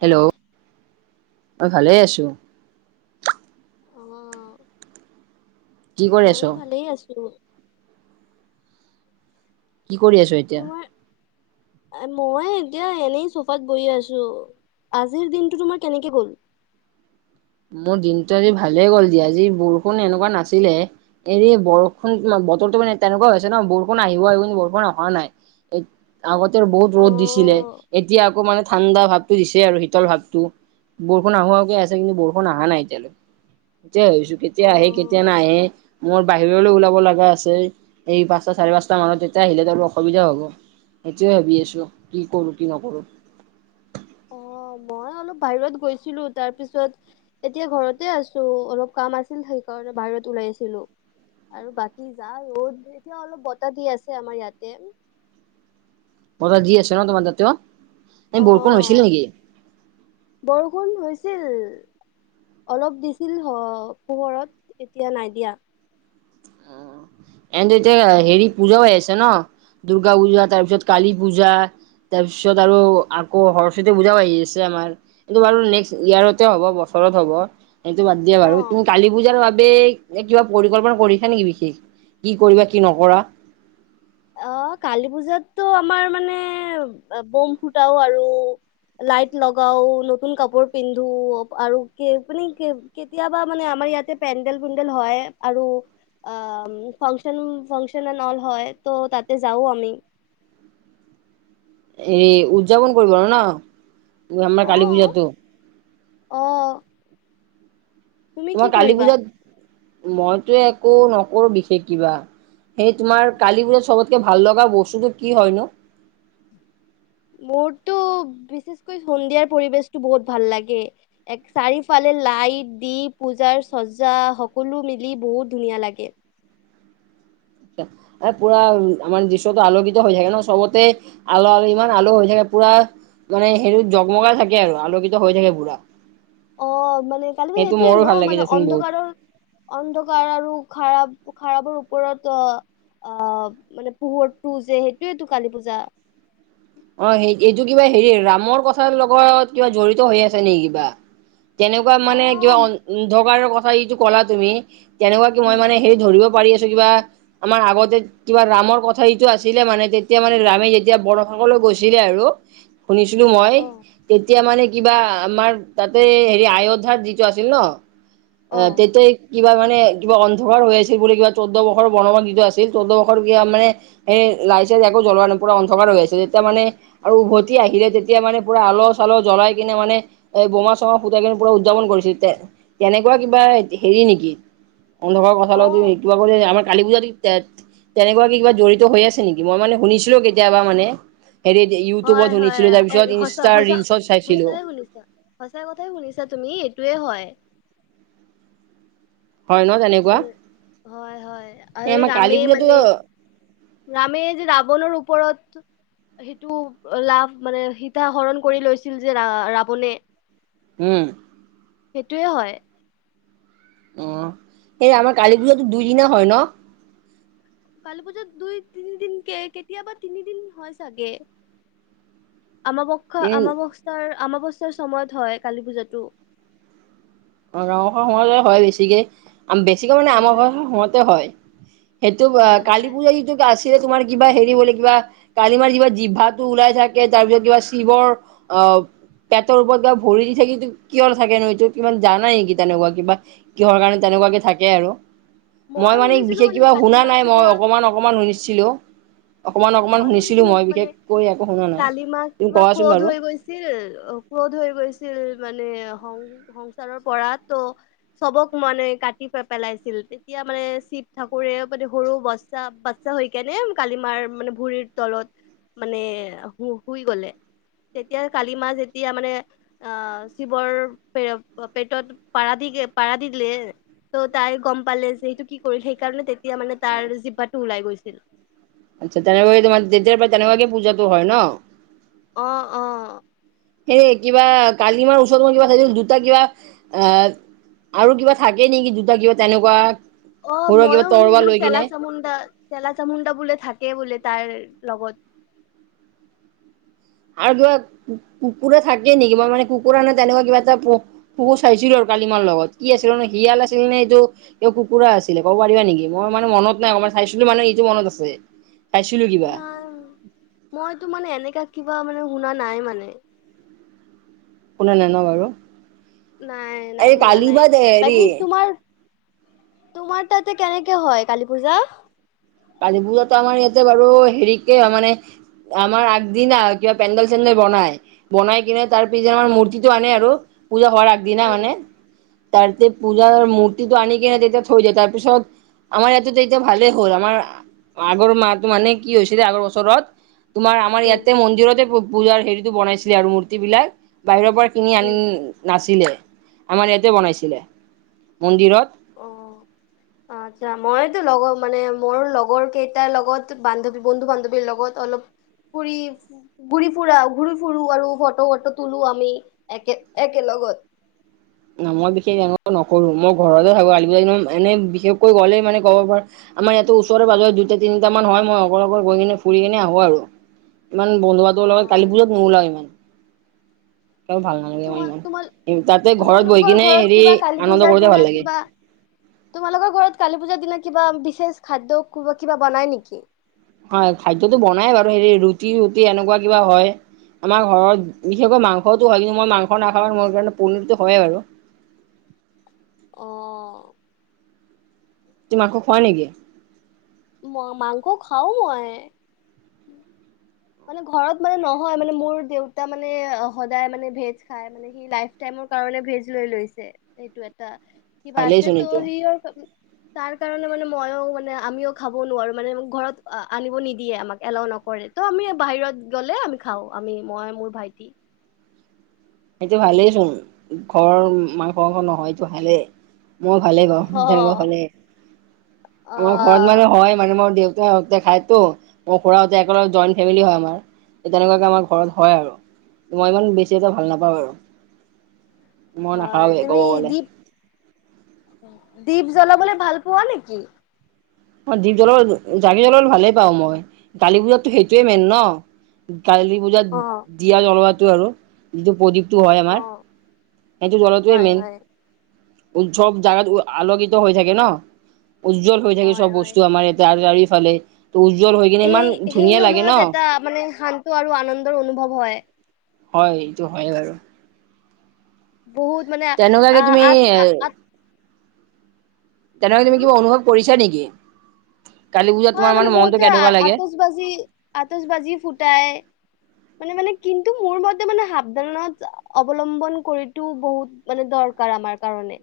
Hello মই ভালে আছো। অ কি কৰি আছ ময়ো ভালেই আছো। কি কৰি আছ এ তোমাৰ, মই এতিয়া এনেই চোফাত বহি আছো। আজিৰ দিনটো তোমাৰ কেনেকে গ'ল? মোৰ দিনটো আজি ভালেই গ'ল দিয়া, আজি বৰষুণ এনেকুৱা নাছিলে। এৰি বৰষুণ বতৰটো মানে তেনেকুৱা হৈছে ন, বৰষুণ আহিব আহিব কিন্তু বৰষুণ অহা নাই। এ আগতে বহুত অ ৰ'দ দিছিলে। এতিয়া আকৌ মানে ঠাণ্ডা ভাৱতো দিছে আৰু শীতল ভাৱতো, বৰষুণ আহোঁ আহোঁকে আছে কিন্তু বৰষুণ বৰষুণ আহা নাই এতিয়ালৈ, সেইটো ভাবিছোঁ কেতিয়া অ আহে কে এতিয়া নাহে, মোৰ বাহিৰলৈ ওলাব লাগা আছে। এই পাঁচটা চাৰে পাঁচটা মানত তেতিয়া আহিলে ত আৰু অসুবিধা হ'ব। সেইটোৱে ভাবি আছোঁ কি কৰোঁ কি নকৰোঁ। অঁ, মই অলপ বাহিৰত গৈছিলো তাৰপিছত এতিয়া ঘৰতে আছো, অলপ কাম আছিল সেইকাৰণে বাহিৰত ওলাই আছিলো। আৰু বাকী যা ৰ'দ দিছে অলপ বতাহ দি আছে আমাৰ ইয়াতে। বতাহ দি আছে ন তোমাৰ তাতেও, অ এই বৰষুণ হৈছিল নেকি? বৰষুণ হৈছিল। অলপ দিছিল পোহৰত এতিয়া নাই দিয়া। এন এতিয়া হেৰি পূজাও আহি আছে ন, দুৰ্গা পূজা তাৰ পিছত কালী পূজা। তাৰপিছত আৰু আকৌ সৰস্বতী পূজাও আহি আছে আমাৰ। কিন্তু বাৰু নেক্সচ ইয়াৰতে হ'ব বছৰত হ'ব। এইটো বাদ দিয়া বাৰু, অ তুমি কালী পূজাৰ বাবে এনে কিবা পৰিকল্পনা কৰিছা নেকি বিশেষ। কি কৰিবা কি নকৰা। অ কালী পূজাতটো আমাৰ মানে বম ফুটাও আৰু। লাইট লগাও, নতুন কাপোৰ পিন্ধো আৰু কি মানে কি কেতিয়াবা মানে আমাৰ ইয়াতে পেণ্ডেল পুণ্ডল হয় আৰু। অঁহ ফাংচন ফাংচন এন অল হয় তো তাতে যাও আমি। এই উদযাপন কৰিব আৰু ন, আমাৰ কালী পূজাটো। অঁহ তোমাৰ কালি কৰিবা পূজাত মইতো একো নকৰো বিশেষ কিবা। সেই তোমাৰ কালী পূজাত চবতকে ভাল লগা বস্তুটো কি হয় নো? মোৰতো বিশেষকৈ সন্ধিয়াৰ পৰিবেশটো বহুত ভাল লাগে। এক চাৰিওফালে লাইট দি পূজাৰ চজা সকলো মিলি বহুত ধুনীয়া লাগে। এ‌ পুৰা আমাৰ দৃশ্যটো আলোকিত হৈ থাকে ন, চবতে আলো আলো ইমান আলো হৈ থাকে পুৰা। মানে সেইটোত জগমগাই থাকে আৰু আলোকিত হৈ থাকে পুৰা। অ মানে কালিটো সেইটো সেইটোৱে মোৰো ভাল ন লাগে মানে দেচোন বহুত অন্ধকাৰৰ অন্ধকাৰ আৰু খাৰাব খাৰাবৰ ওপৰত আঁহ আঁহ মানে পোহৰটো যে সেইটোয়েটো কালী পূজা। অ সেই এইটো কিবা হেৰি ৰামৰ কথাৰ লগত কিবা জড়িত হৈ আছে নেকি কিবা তেনেকুৱা অ মানে কিবা অন্ধকাৰৰ কথা যিটো কলা তুমি তেনেকুৱা কি মই উম মানে সেই ধৰিব পাৰি আছো কিবা আমাৰ আগতে কিবা ৰামৰ কথা সটো আছিলে মানে তেতিয়া মানে ৰামে যেতিয়া বৰফ লৈ গৈছিলে আৰু শুনিছিলো মই অ তেতিয়া মানে কিবা আমাৰ তাতে হেৰি আয়োধাৰ যিটো আছিল ন অ তেতে কিবা মানে কিবা অন্ধকাৰ হৈ আছিল বুলি কিবা চৌধ্য বৰৰ বনমান যিটো আছিল চৈধ্য বৰ কিবা মানে এ লাইছে আকৌ জলোৱানপুৰা অন্ধকাৰ হৈ আছে যেতিয়া মানে আৰু উভতি আহিলে তেতিয়া মানে পুৰা আলহ চালহ জ্বলাই কিনে মানে এই বোমা চমা সূতা কিনিৰ পৰা উদযাপন কৰিছিল তে তেনেকুৱা কিবা হেৰি নেকি অন্ধকাৰ কথা অ ল কিবা ক আমাৰ কালি পূজাত তেনেকুৱা কি কিবা জড়িত হৈ আছে নেকি মই মানে শুনিছিলোঁ অ কেতিয়াবা মানে হেৰি হয় ইউটিউবত হয় শুনিছিলোঁ তাৰপিছত ইনষ্টাৰ ৰিলচত চাইছিলোঁ শছা [inaudible] সঁচাই কথাই শুনিছা তুমি এইটোয়ে হয় হয় নহয় জান হয় হয় আৰু কালী ৰামে পূজাতো মানে ৰামে যে ৰাৱণৰ ওপৰত সেইটো লাভ মানে সীতা হৰণ কৰি লৈছিল যে ৰা ৰাৱণে উম সেইটোয়ে হয় অ সেই আমাৰ কালী পূজাতো দুইদিনা হয় ন কালি বজাত দুই তিনিদিন কে কেতিয়াবা তিনিদিন হয় চাগে আমক্ষ এদিন আমসস্থাৰ অমাৱস্যা সময়ত হয় কালী পূজাতো গাঁৱৰ ঘৰ সময়তে হয় বেছিকে বেছিকৈ মানে আমাৰ ঘৰ হয় সময়তে হয় সেইটো হয় কালী হয় পূজা যিটো আছিলে তোমাৰ কিবা হেৰি বোলে কিবা কালিমাৰ কিবা জিভাটো ওলাই থাকে তাৰপিছত কিবা শিৱৰ অ পেটৰ ওপৰত বা ভৰি দি থাকে কিয় নাথাকেনো এইটো কিমান জান নেকি তেনেকুৱা কিবা কিহৰ কাৰণে তেনেকুৱাকে থাকে আৰু মই মানে শুনিছিলো বিশেষ কিবা কালি শুনা মা নাই কিবা মই অকমান অকমান শুনিছিলো অকমান অকমান মই শুনিছিলো মই মানে বিশেষকৈ একো শুনা নাই তলিমাই তুমি কিবা কোৱাচোন ক্ৰধ বাৰু হৈ গৈছিল ছিল ক্ৰোধ হৈ গৈছিল মানে সং সংসাৰৰ পৰা ত চবক মানে কাটি পেলাইছিল তেতিয়া মানে শিৱ ঠাকুৰে মানে সৰু বা চা হৈ কেনে কালিমাৰ মানে ভুৰিৰ তলত মানে শুই গলে তেতিয়া কালি মাহ যেতিয়া মানে আহ শিৱৰ পে পেটত পাৰা দি পাৰা দিলে ত' তাই গম পালে যে সেইটো কি কৰিল সেই কাৰণে তেতিয়া মানে তাৰ জিভাতোওলাই গৈছিল আচ্া [unintelligible] তেনেুৱাগেোমাৰ [unintelligible] দে প তেনেকুৱাগে পূজাটো হয় ন অ অ অ সে কিবা কালিমাৰ ওচৰত মই কিবা থাক দুটা কিবা আহ আৰু কিবা থাকে নেকি দুতা কিবা তেনেকুৱা অ সৰু কিবা ময়ো শুনিছো তৰৱা মানে লৈ চেলা কিনে চামুণ্ডা চেলা চামুণ্ডা বোলে থাকে বোলে তাই লগত আৰু কিবা কুকুৰা থাকে নেকি বা মানে কুকুৰা ন তেনেকুৱা কিবা এটা তোকো চাইছিলো আৰু কালিমাৰ লগত কি আছিল ন শিয়াল আছিল নে এইটো কিয় কুকুৰা আছিলে কব পাৰা নেকি? মই মানে মনত নাই [unintelligible] চাইছিলো মানে সেইটো মনত আছে। চাইছিলোঁ কিবা নাই, মইতো মানে এনেকা কিবা মানে শুনা নাই মানে। শুনা নাই ন বাৰু? নাই নাই এই শুনা নাই, কালিমাত বাকী হেৰি তোমাৰ তোমাৰ তাতে কেনেকে হয় কালী পূজা? কালী পূজাটো আমাৰ ইয়াতে বাৰু হেৰিকে মানে আমাৰ আগদিনা আৰু কিবা পেণ্ডেল - চেণ্ডেল বনাই। বনাই কিনে তাৰ পিছদিনা আমাৰ মূৰ্তিটো আনে আৰু পূজা হোৱাৰ আগদিনা উম মানে। তাৰতে পূজাৰ মূৰ্তিটো আনি কিনে যেতিয়া থৈ দিয়ে তাৰপিছত আমাৰ ইয়াতেতো এতিয়া ভালে হ'ল, আমাৰ আ আগৰ মাহটো মানে কি হৈছিলে আগৰ বছৰত, তোমাৰ আমাৰ উম ইয়াতে মন্দিৰতে পু পূজাৰ হেৰিতো বনাইছিলে আৰু মূৰ্তিবিলাক, বাহিৰৰ পৰা কিনি আন উম নাছিলে, আমাৰ ইয়াতে বনাইছিলে, মন্দিৰত। অঁ'। অ' আচ্ছা, মইতো লগৰ মানে মোৰ লগৰ কেইটাৰ লগত বান্ধৱী বন্ধু বান্ধৱীৰ লগত অলপ পুৰি আছে। ঘূৰি ফুৰা, ঘূৰি ফুুৰো আৰু ফট - ফট তোলো আমি একে একেলগত। অ মই বিশেষ তেনে নকৰো, মই ঘৰতে থাকো, কালি পূজাৰ [unintelligible] এনে বিশেষকৈ গ'লেই মানে ক'ব পাৰ আমাৰ ইয়াতে ওচৰে- পাজৰে দুটা, তিনিটা মান হয় মই অকল গৈ কিনে ফুৰি কিনে আহো আৰু। ইমান বন্ধু অ বান্ধৱীৰ লগত কালি পূজাত নোলাও ইমান। [unintelligible] ভাল নালাগে মোৰ তোমাৰ ইমান, তোমাৰ ই তাতে ঘৰত বহি তোমালোকৰ কিনে ঘৰত হেৰি কিবা কালী আনন্দ পূজাৰ কৰোতে দিনা ভাল লাগে। কিবা তোমালোকৰ ঘৰত কালি পূজাৰ দিনা কিবা বিশেষ খাদ্য কোবা কিবা বনাই নেকি? হয় খাদ্যতো বনাই বাৰু, হেৰি ৰুটি - ৰুটি এনেকুৱা কিবা হয়। আমাৰ ঘৰত বিশেষকৈ মাংসটো হয় কিন্তু মই মাংস নাখাওঁ মোৰ কাৰণে পনীৰতো হয় আৰু। অঁ'। তুমি মাংস খোৱা নেকি? মই মাংস খাও মই। মানে ঘৰত মানে নহয় মানে মোৰ দেউতা মানে সদায় মানে ভেজ খাই মানে সি লাইফ টাইমৰ কাৰনে ভেজ লৈ লৈছে, সেইটো এটা, কিবা ভালেই আছে চোন ত এইটো সি অ ক তাৰ কাৰণে মানে মইও মানে আমিও খাব নোৱাৰো মানে ঘৰত আ আনিব নিদিয়ে আমাক এলাও নকৰে। ত আমি বাহিৰত গ'লে আমি খাওঁ আমি মই, মোৰ ভাইটি। সেইটো ভালেই চোন, ঘৰ মাংস - মাংস নহয় এইটো ভালেই। মই ভালেই পাওঁ অ তেনেকুৱা হলে, অ আমাৰ ঘৰত মানে হয় মানে মোৰ দেউতাহতে খাইটো, মোৰ খুৰাহতে এক জইণ্ট ফেমিলি হয় আমাৰ। ত তেনেকুৱাকে আমাৰ ঘৰত হয় আৰু, মই ইমান বেছি এটা ভাল নাপাওঁ আৰু। মই হয় নাখাওঁৱে তুমি ক'ব গ'লে। দীপ, দীপ জ্বলাবলে ভাল পোৱা নেকি? অ' দীপ জলালেটো, জাকি জলৰ ভালেই পাওঁ মই, কালি পূজাতো সেইটোয়ে মেইন ন। কালী পূজাত অ দিয়া জলোৱাটো আৰু। যিটো প্ৰদীপটো হয় অ আমাৰ, সেইটো জ্বলোৱাটোৱে হয় মেইন। হয় উম ছব জাগাত উ আলোকিত হৈ থাকে ন, উজ্জ্বল হৈ থাকে হয় চব হয় বস্তু আমাৰ ইয়াতে আলি আলিফালে, ত উজ্জ্বল হৈ কিনে ইমান সেই সেই ধুনীয়া লাগে ন? সময়ত এটা মানে শান্ত আৰু আনন্দৰ অনুভৱ হয়। হয় এইটো হয়ে বাৰু। বহুত মানে আ তেনেকুৱাকে আ তুমি আত এ আ আত তেনেকুৱা তুমি উম কিবা অনুভৱ কৰিছা নেকি? কালি পুজাত তোমাৰ মানে মনটো কেনেকুৱা লাগে? তবাজি-আতচবাজি ফুটায়। মানে, মানে কিন্তু মোৰ মতে মানে সাৱধানত অৱলম্বন কৰিতো বহুত মানে দৰকাৰ আমাৰ কাৰণে।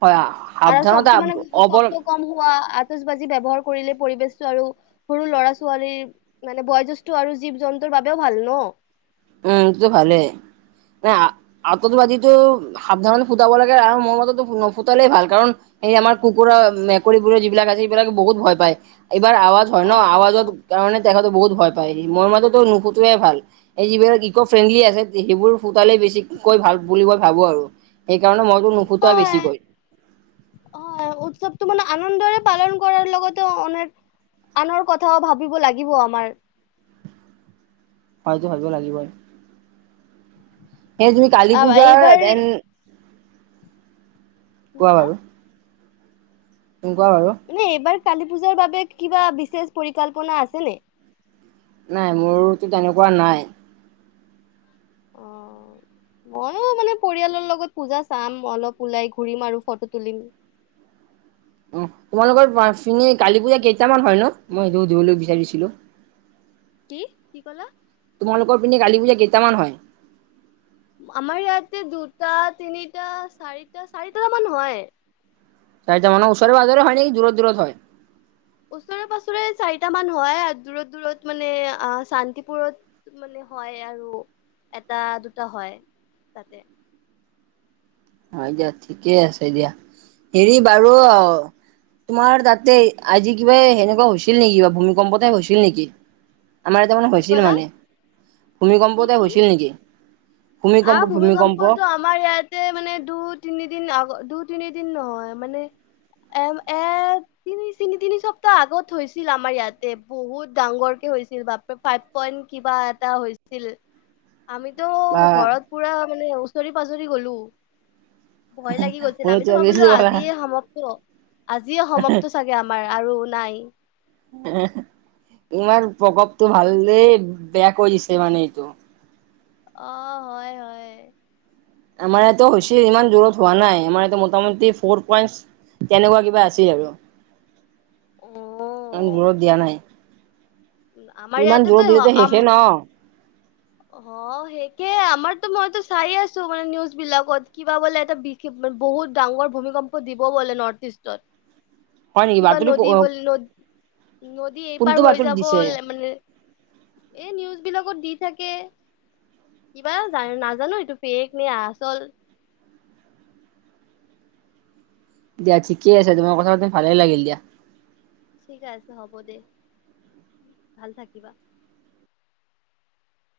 হয়। আৰু সাৱধানতা শব্দ মানে অৱল শব্দ কম হোৱা আ তচবাজি ব্যৱহাৰ কৰিলে পৰিবেশটো আৰু সৰু ল'ৰা ছোৱালীৰ মানে বয়োজ্যেষ্ঠ আৰু জীৱ জন্তুৰ বাবেও ভাল ন'। উম, এইটো টো ভালেই। নাই আতচবাজিটো সাৱধানেৰে ফুটাব লাগে আৰু মোৰ মতেতো নুফুটালেই ভাল, কাৰণ এই আমাৰ কুকুৰ মেকুৰীবোৰৰ যিবিলাক আছে সেইবিলাকে বহুত ভয় পায়, এইবাৰ আৱাজ হয় ন, অ আৱাজৰ কাৰণে তেখেতে বহুত ভয় পায়। মোৰ মতেতো নুফুটোৱাই ভাল। এই যিবিলাক ইক' ফ্ৰেণ্ডলি আছে, সেইবোৰ ফুটালেই বেছিকৈ ভাল বুলি মই ভাবোঁ আৰু। সেইকাৰণে মইতো নুফুটাৱেই হয় বেছিকৈ। হয়, উৎসৱটো মান আনন্দৰে পালন কৰাৰ লগতে [unintelligible] আনৰ কথাও ভাবিব লাগিব আমাৰ। হয়টো ভাবিব লাগিবই। সেই তুমি কালী আ, পূজাৰ এইবাৰ দেন কি কোৱা ক'লা? বাৰু [unintelligible] বাৰু? মানে এইবাৰ কালী পূজাৰ বাবে কিবা বিচেষ পৰিকল্পনা আছে নে? নাই, মোৰতো তেনেকুৱা নাই। অ'। মই মানে পৰিয়ালৰ লগত পূজা চাম, অলপ ওলাই ঘূৰিম আৰু ফটো তুলিম। অ', তোমালোকৰ পিনে কালি পূজা কেইটামান হয়, নো মই সেইটো সুধিবলৈ বিচাৰিছিলোঁ? কি, কি ক'লা? তোমালোকৰ পিনে কালি পূজা কেইটামান হয়? আমাৰ ইয়াতে দুটা তিনিটা চাৰিটা, চাৰিটা মান হয়। চাৰিটা মানো ওচৰে পাজৰে হয়, নেকি দূৰত, দূৰত হয়। ওচৰে পাঁজৰে চাৰিটা মান হয়, আৰু দূৰত, দূৰত মানে আ শান্তিপুৰত মানে হয়, আৰু এটা দুটা হয়, তাতে। অ', দিয়া ঠিকে আছে দিয়া। হেৰি বাৰু তোমাৰ তাতে আজি কিবা সেনেকুৱা হৈছিল নেকি, বা ভূমিকম্প টাইপ হৈছিল নেকি? আমাৰ ইয়াত মানে কি হৈছিল ক'লা? মানে। কি ভূমিকম্পতে কি? হৈছিল নেকি, ভূমিকম্প, আহ ভূমিকম্প? ভূমিকম্পটো আমাৰ ইয়াতে মানে দু তিনিদিন আগত দু তিনিদিন নহয়, মানে এম এ তিনি- তিনি সপ্তাহ আগত হৈছিল আমাৰ ইয়াতে, বহুত ডাঙৰকে হৈছিল বাপ ফাইভ পইণ্ট কিবা এটা হৈছিল, আমিতো বা ঘৰত পুৰা মানে ওচৰে পাজৰে গ'লো। ভয় লাগি গৈছিল আমিতো ভাবিলোঁ আজিয়ে সমাপ্ত, আজিয়ে সমাপ্ত চা গে আমাৰ আৰু নাই। [unintelligible] ইমান প্ৰকপটো ভালে দেই, বেয়া কৰি দিছে মানে এইটো। অ', হয়, হয়। আমাৰ ইয়াতো হৈছিল, ইমান জোৰত হোৱা নাই। আমাৰ ইয়াতে মোটামুটি ফ'ৰ পইন্ট তেনেকুৱা কিবা আছেই আৰু। অ'। ইমান জোৰত দিয়া নাই, উম, আমাৰ ইমান ইয়াতেতো জোৰত হ- দিলেতো আম শেষে ন। অ', শেষেই আমাৰতো মইতো চাই আছো মানে নিউজ বিলাকত কিবা বোলে এটা [unintelligible] বহুত ডাঙৰ ভূমিকম্প দিব বোলে নৰ্থ ইষ্টত। হয় নেকি কিবা বাতৰি নদী [unintelligible] নদী এই কোনটো পাৰ হৈ বাতৰি যাব দিছে [unintelligible] মানে এই নিউজ বিলাকত দি থাকে, কিবা [unintelligible] নাজানো এইটো ফেক নে আচল। দিয়া ঠিকেই আছে, তোমাৰ কথা পাতি ভালেই লাগিল দিয়া। ঠিকে আছে হ'ব দে, ভাল থাকিবা।